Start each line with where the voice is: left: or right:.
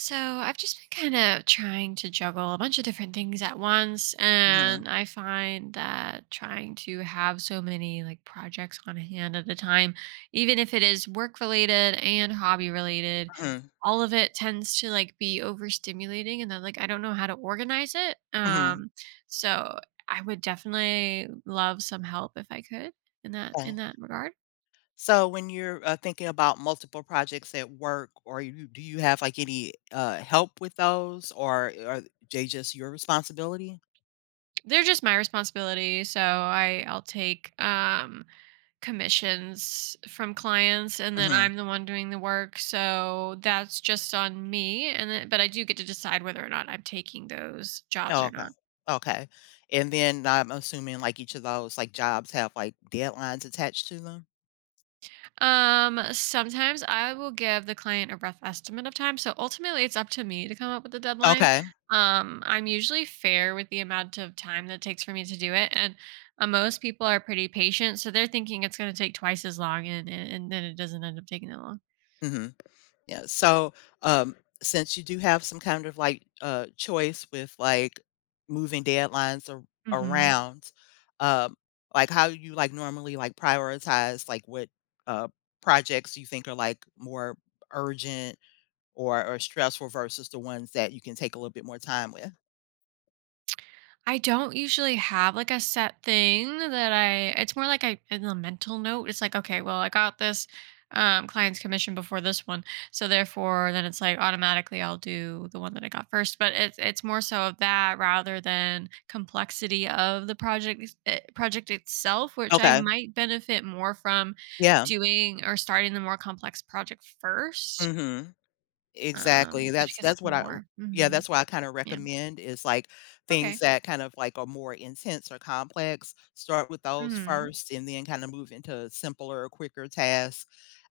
right: So I've just been kind of trying to juggle a bunch of different things at once,
left: Mhm,
right: and I find that trying to have so many like projects on hand at a time, even if it is work related and hobby related,
left: mhm,
right: all of it tends to like be overstimulating, and then like I don't know how to organize it.
left: mhm.
right: So I would definitely love some help if I could in that in
left: Okay.
right: that regard.
left: So when you're, thinking about multiple projects at work, or you do you have, like, any, help with those, or are they just your responsibility?
right: They're just my responsibility, so I'll take commissions from clients and then
left: Mhm.
right: I'm the one doing the work. So that's just on me and then, but I do get to decide whether or not I'm taking those jobs
left: Oh,
right: or
left: okay.
right: not.
left: Okay. And then I'm assuming, like, each of those, like, jobs have, like, deadlines attached to them?
right: Sometimes I will give the client a rough estimate of time. So ultimately it's up to me to come up with the deadline.
left: Okay.
right: I'm usually fair with the amount of time that it takes for me to do it and most people are pretty patient so they're thinking it's going to take twice as long and then it doesn't end up taking that long.
left: Mhm. Yeah. So, um, since you do have some kind of like choice with like moving deadlines
right: Mhm.
left: around, um, like how you like normally like prioritize like what uh, projects you think are like more urgent or stressful versus the ones that you can take a little bit more time with?
right: I don't usually have like a set thing that I it's more like I in the mental note. It's like, okay, well, I got this client's commission before this one. So therefore then it's like automatically I'll do the one that I got first. But it's more so of that rather than complexity of the project itself, which I
left: Okay.
right: might benefit more from
left: Yeah.
right: doing or starting the more complex project first.
left: Mhm. Exactly,
right: Just
left: that's
right: because
left: that's
right: it's
left: what I
right: more.
left: yeah, that's what I kinda
right: Yeah.
left: recommend is, like, things
right: Okay.
left: that kind of, like, are more intense or complex. Start with those
right: hmm
left: first and then kinda move into simpler or quicker tasks,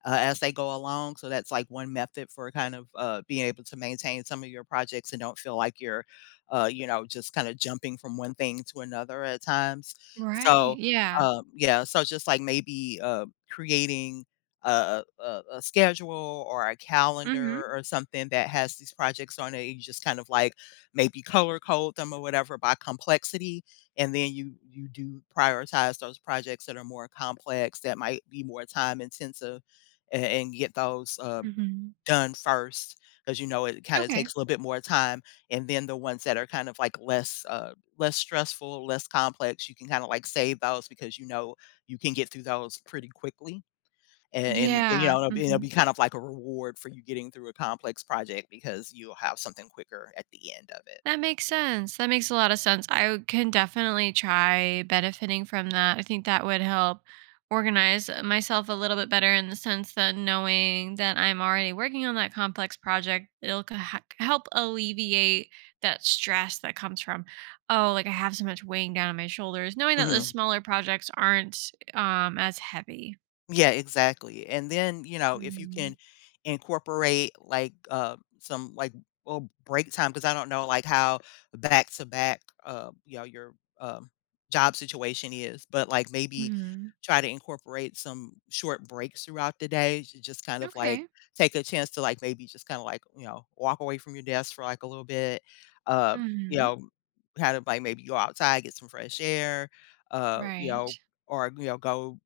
left: as they go along. So that's, like, one method for kind of, being able to maintain some of your projects and don't feel like you're, just kinda jumping from one thing to another at times.
right: Right.
left: So,
right: Yeah.
left: yeah, so just, like, maybe, creating a a schedule or a
right: Mhm,
left: calendar or something that has these projects on it. You just kind of like maybe color code them or whatever by complexity, and then you do prioritize those projects that are more complex, that might be more time intensive, a and get those,
right: mhm.
left: done first, because, you know, it kinda
right: Okay.
left: takes a little bit more time. And then the ones that are kind of like less, less stressful, less complex, you can kinda like save those, because, you know, you can get through those pretty quickly. And and, you
right: Yeah,
left: know, it'll be it'll
right: mhm.
left: be kind of like a reward for you getting through a complex project, because you'll have something quicker at the end of it.
right: That makes sense, that makes a lot of sense. I can definitely try benefiting from that. I think that would help organize myself a little bit better in the sense that knowing that I'm already working on that complex project, it'll k ha help alleviate that stress that comes from, "Oh, like, I have so much weighing down on my shoulders," knowing that the
left: Mhm.
right: smaller projects aren't, as heavy.
left: Yeah, exactly, and then, you know, if you
right: Mhm,
left: can incorporate, like, some, like, well, break time, because I don't know, like, how back to back, your, job situation is. But, like, maybe
right: mhm.
left: try to incorporate some short breaks throughout the day to just kind of, like,
right: Okay.
left: take a chance to, like, maybe just kinda, like, walk away from your desk for, like, a little bit, uh, you
right: Mhm.
left: know, kind of, like, maybe go outside, get some fresh air, uh, you
right: Right.
left: know, go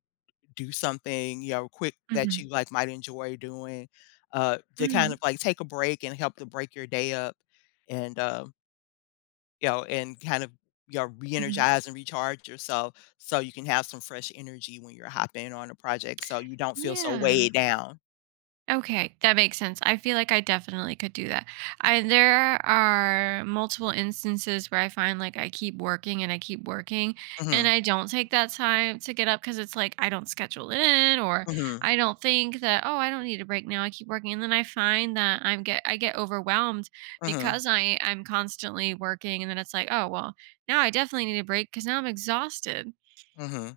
left: do something, quick that
right: Mhm.
left: you like might enjoy doing, to kind
right: Mhm.
left: of like take a break and help to break your day up, and, and kind of,
right: Mhm.
left: re-energize and recharge yourself, so you can have some fresh energy when you're hopping on a project, so you don't feel so
right: Yeah.
left: weighed down.
right: Okay, that makes sense. I feel like I definitely could do that. I There are multiple instances where I find like I keep working and I keep working and
left: Mhm.
right: I don't take that time to get up because it's like I don't schedule it in or
left: Mhm.
right: I don't think that, oh, I don't need a break now. I keep working. And then I find that I get overwhelmed
left: Mhm.
right: because I'm constantly working and then it's like, oh well, now I definitely need a break because now I'm exhausted.
left: Mhm.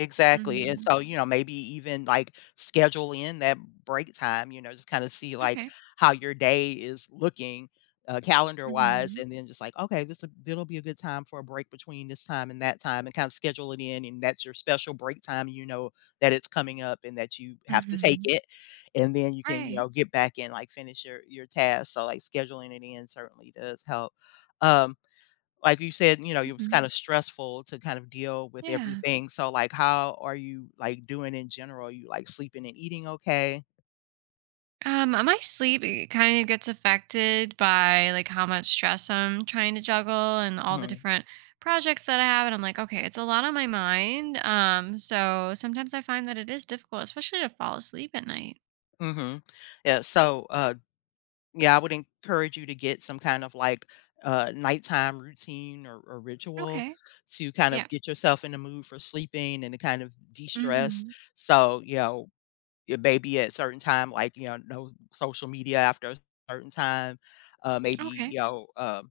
left: Exactly, and
right: hmm
left: so, you know, maybe even, like, schedule in that break time, you know, just kinda see, like,
right: Okay.
left: how your day is looking, calendar-wise,
right: hmm
left: and then just like, "Okay, this it will be a good time for a break between this time and that time," and kinda schedule it in, and that's your special break time, you know that it's coming up and that you have to take
right: hmm
left: it, and then you can, you
right: Right.
left: know, get back and, like, finish your task. So, like, scheduling it in certainly does help. Um like you said, you know, it was
right: Mhm.
left: kind of stressful to kind of deal with
right: Yeah.
left: everything. So, like, how are you like doing in general? You like sleeping and eating okay?
right: My sleep kind of gets affected by like how much stress I'm trying to juggle and all the
left: Mhm.
right: different projects that I have. And I'm like, okay, it's a lot on my mind. So sometimes I find that it is difficult, especially to fall asleep at night.
left: Mhm. Yeah. So, yeah, I would encourage you to get some kind of like nighttime routine or ritual
right: Okay.
left: to kind
right: Yeah.
left: of get yourself in the mood for sleeping and to kind of de-stress.
right: hmm
left: So, it may be at certain time, like, no social media after a certain time. Maybe,
right: Okay.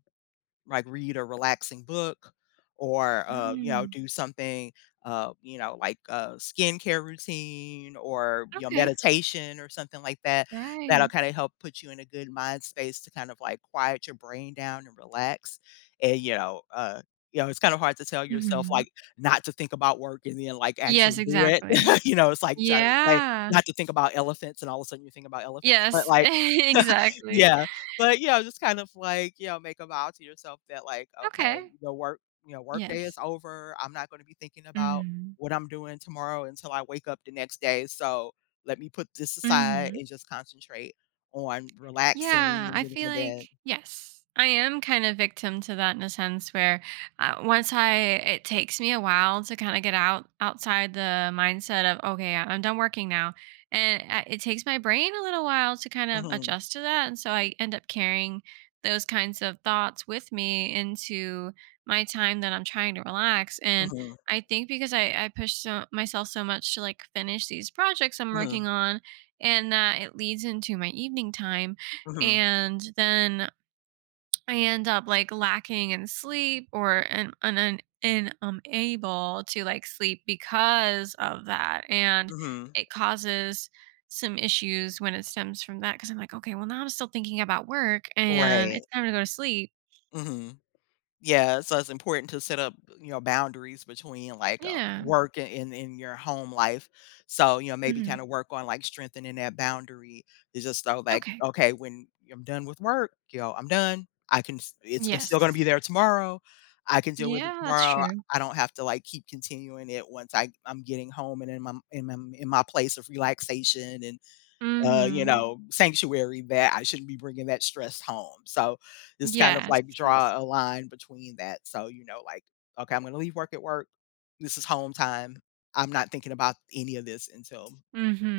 left: like, read a relaxing book, or,
right: Mm.
left: do something, like a skincare routine, or,
right: Okay.
left: meditation, or something like that, that'll
right: Right.
left: kind of help put you in a good mind space to kind of like quiet your brain down and relax. And, it's kind of hard to tell yourself
right: hmm
left: like not to think about work and then like actually
right: Yes,
left: do it,
right: exactly.
left: it's like trying to say
right: Yeah.
left: not to think about elephants and all of a sudden you think about elephants, but
right: Yes,
left: like
right: exactly.
left: yeah. But, just kind of like, make a vow to yourself that, like, okay,
right: Okay.
left: the work day is
right: Yes.
left: over. I'm not going to be thinking about
right: hmm
left: what I'm doing tomorrow until I wake up the next day. So let me put this aside
right: hmm
left: and just concentrate on relaxing
right: Yeah,
left: and
right: I
left: getting
right: feel
left: to
right: like
left: bed.
right: yes, I am kind of victim to that in a sense where once I it takes me a while to kind of get out outside the mindset of okay, I- I'm done working now, and I- it takes my brain a little while to kind of
left: Hmm.
right: adjust to that, and so I end up carrying those kinds of thoughts with me into my time that I'm trying to relax and.
left: Hmm.
right: I think because I push so, myself so much to like finish these projects I'm
left: Hmm.
right: working on, and that it leads into my evening time
left: Hmm.
right: and then I end up like lacking in sleep or and unable to like sleep because of that and
left: Hmm.
right: it causes some issues when it stems from that because I'm like, okay, well now I'm still thinking about work and
left: Right.
right: it's time to go to sleep.
left: Hmm. Yeah, so it's important to set up, boundaries between like
right: Yeah.
left: work and in your home life. So, maybe
right: hmm
left: kind of work on like strengthening that boundary to just so like,
right: Okay.
left: okay, when I'm done with work, I'm done. I can, s- it's go- still going to be
right: Yes.
left: there tomorrow. I can deal with it
right: Yeah, that's
left: tomorrow.
right: true.
left: I don't have to like keep continuing it once I'm getting home and in my place of relaxation and,
right: Mm-hmm.
left: sanctuary. That I shouldn't be bringing that stress home. So just kind of
right: Yes.
left: like
right: Yes.
left: draw a line between that. So, like, okay, I'm going to leave work at work. This is home time. I'm not thinking about any of this until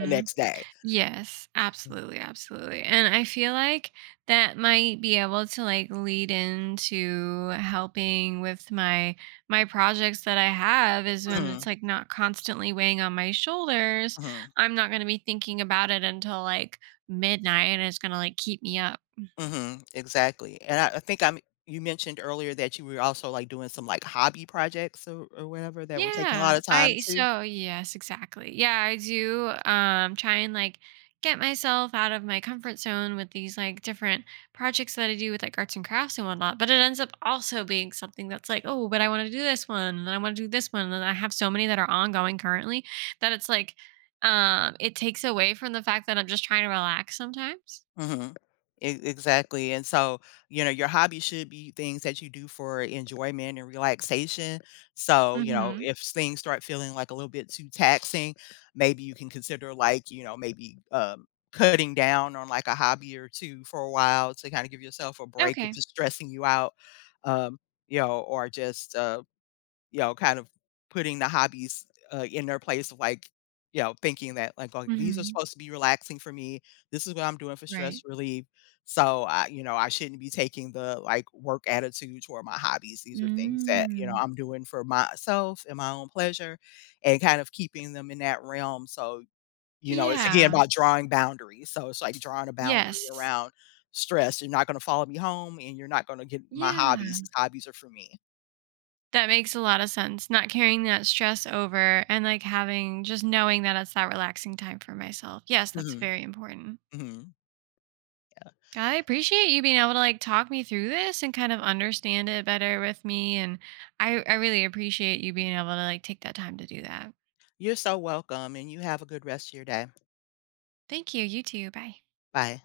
left: the next day.
right: Yes, absolutely, absolutely. And I feel like that might be able to like lead into helping with my projects that I have is when it's
left: Hmm.
right: like not constantly weighing on my shoulders,
left: Hmm.
right: I'm not going to be thinking about it until like midnight and it's going to like keep me up.
left: Hmm. Exactly. And you mentioned earlier that you were also like doing some like hobby projects, or whatever, that were taking a lot
right: Yeah,
left: of time
right: I
left: too.
right: so yes, exactly. Yeah, I do try and like get myself out of my comfort zone with these like different projects that I do with like arts and crafts and whatnot. But it ends up also being something that's like, oh, but I want to do this one and I want to do this one. And I have so many that are ongoing currently that it's like it takes away from the fact that I'm just trying to relax sometimes.
left: Mhm. E exactly, and so, you know, your hobby should be things that you do for enjoyment and relaxation. So,
right: Mm-hmm.
left: if things start feeling, like, a little bit too taxing, maybe you can consider, like, maybe, cutting down on, like, a hobby or two for a while to kinda give yourself a break if
right: Okay.
left: it's stressing you out, um, or just, kind of putting the hobbies, in their place of, like, you know, thinking that, like, "Oh, these are
right: Mm-hmm.
left: supposed to be relaxing for me. This is what I'm doing for
right: Right.
left: stress relief. So, I shouldn't be taking the, like, work attitude toward my hobbies. These are things that,
right: Mm.
left: I'm doing for myself and my own pleasure," and kind of keeping them in that realm. So, it's again
right: Yeah.
left: about drawing boundaries. So, it's like drawing a boundary
right: Yes.
left: around stress. "You're not gonna follow me home, and you're not gonna get my hobbies.
right: Yeah.
left: These hobbies are for me."
right: That makes a lot of sense. Not carrying that stress over and like having just knowing that it's that relaxing time for myself. Yes, that's
left: Mhm,
right: very important.
left: mhm, yeah.
right: I appreciate you being able to like talk me through this and kind of understand it better with me. And I really appreciate you being able to like take that time to do that.
left: You're so welcome, and you have a good rest of your day.
right: Thank you. You too. Bye.
left: Bye.